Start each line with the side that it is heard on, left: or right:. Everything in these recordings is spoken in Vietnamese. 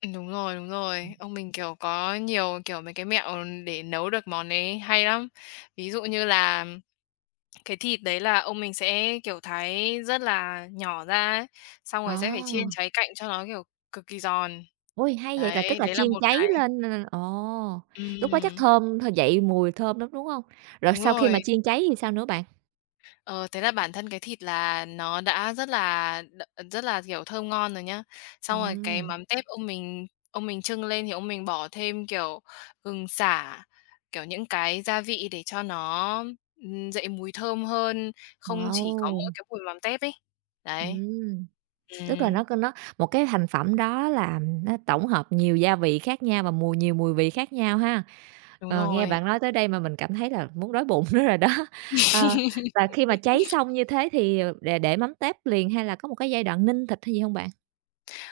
left: Ừm. Đúng rồi, đúng
right: Ừm.
left: rồi. Ông mình, kiểu, có nhiều, kiểu, mấy cái mẹo để nấu được món đấy hay lắm. Ví dụ như là cái thịt đấy là ông mình sẽ, kiểu, thái rất là nhỏ ra á, xong rồi sẽ phải chiên
right: À.
left: cháy cạnh cho nó, kiểu, cực kỳ giòn,
right: Ôi, hay vậy, là
left: đấy,
right: tức là
left: đấy là
right: chiên
left: một
right: cháy
left: cái.
right: lên là là ồ. Lúc đó chắc
left: Ừm.
right: thơm thơ dậy mùi thơm lắm, đúng hông? Rồi
left: Đúng
right: sau khi mà
left: rồi.
right: chiên cháy thì sao nữa bạn?
left: Ờ, thế là bản thân cái thịt là nó đã rất là đ rất là, kiểu, thơm ngon rồi nhá. Xong rồi cái
right: Ừm.
left: mắm tép ông mình ông mình chưng lên thì ông mình bỏ thêm, kiểu, gừng, sả, kiểu, những cái gia vị để cho nó, ừm, dậy mùi thơm hơn, không chỉ có mỗi
right: Wow!
left: cái mùi mắm tép ấy. Đấy.
right: Ừm, tức là
left: Ừm.
right: nó c nó một cái thành phẩm đó làm nó tổng hợp nhiều gia vị khác nhau và mùi nhiều mùi vị khác nhau ha.
left: Đúng
right: Ờ, nghe
left: rồi.
right: bạn nói tới đây mà mình cảm thấy là muốn đói bụng nữa rồi đó. Ờ, và khi mà cháy xong như thế thì, ờ, để để mắm tép liền hay là có một cái giai đoạn ninh thịt hay gì hông bạn?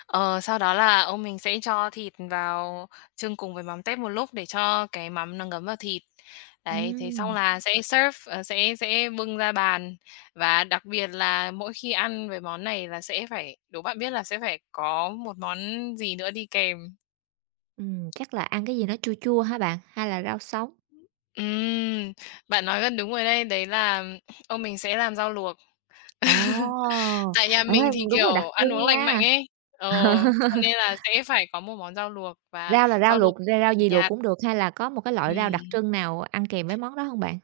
left: Ờ, sau đó là ông mình sẽ cho thịt vào chưng cùng với mắm tép một lúc để cho cái mắm nó ngấm vào thịt. Đấy, thế xong
right: Ừm.
left: là sẽ serve ờ, sẽ sẽ bưng ra bàn, và đặc biệt là mỗi khi ăn với món này là sẽ phải đố bạn biết là sẽ phải có một món gì nữa đi kèm?
right: Ừm, chắc là ăn cái gì nó chua chua hả bạn, ha là rau sống?
left: Ừm. Bạn nói gần đúng rồi đây, đấy là ông mình sẽ làm rau luộc.
right: Ồ!
left: Tại nhà
right: Ê,
left: mình thì,
right: đúng là đặc
left: kiểu, ăn
right: trưng
left: uống lành mạnh
right: nha.
left: ấy ờ, cho nên là sẽ phải có một món rau luộc và
right: Rau là rau
left: rau luộc
right: luộc, ra
left: cực
right: rau
left: kỳ
right: gì luộc
left: nhạt.
right: cũng được hay là có một cái loại rau đặc
left: Ừm.
right: trưng nào ăn kèm với món đó hông bạn?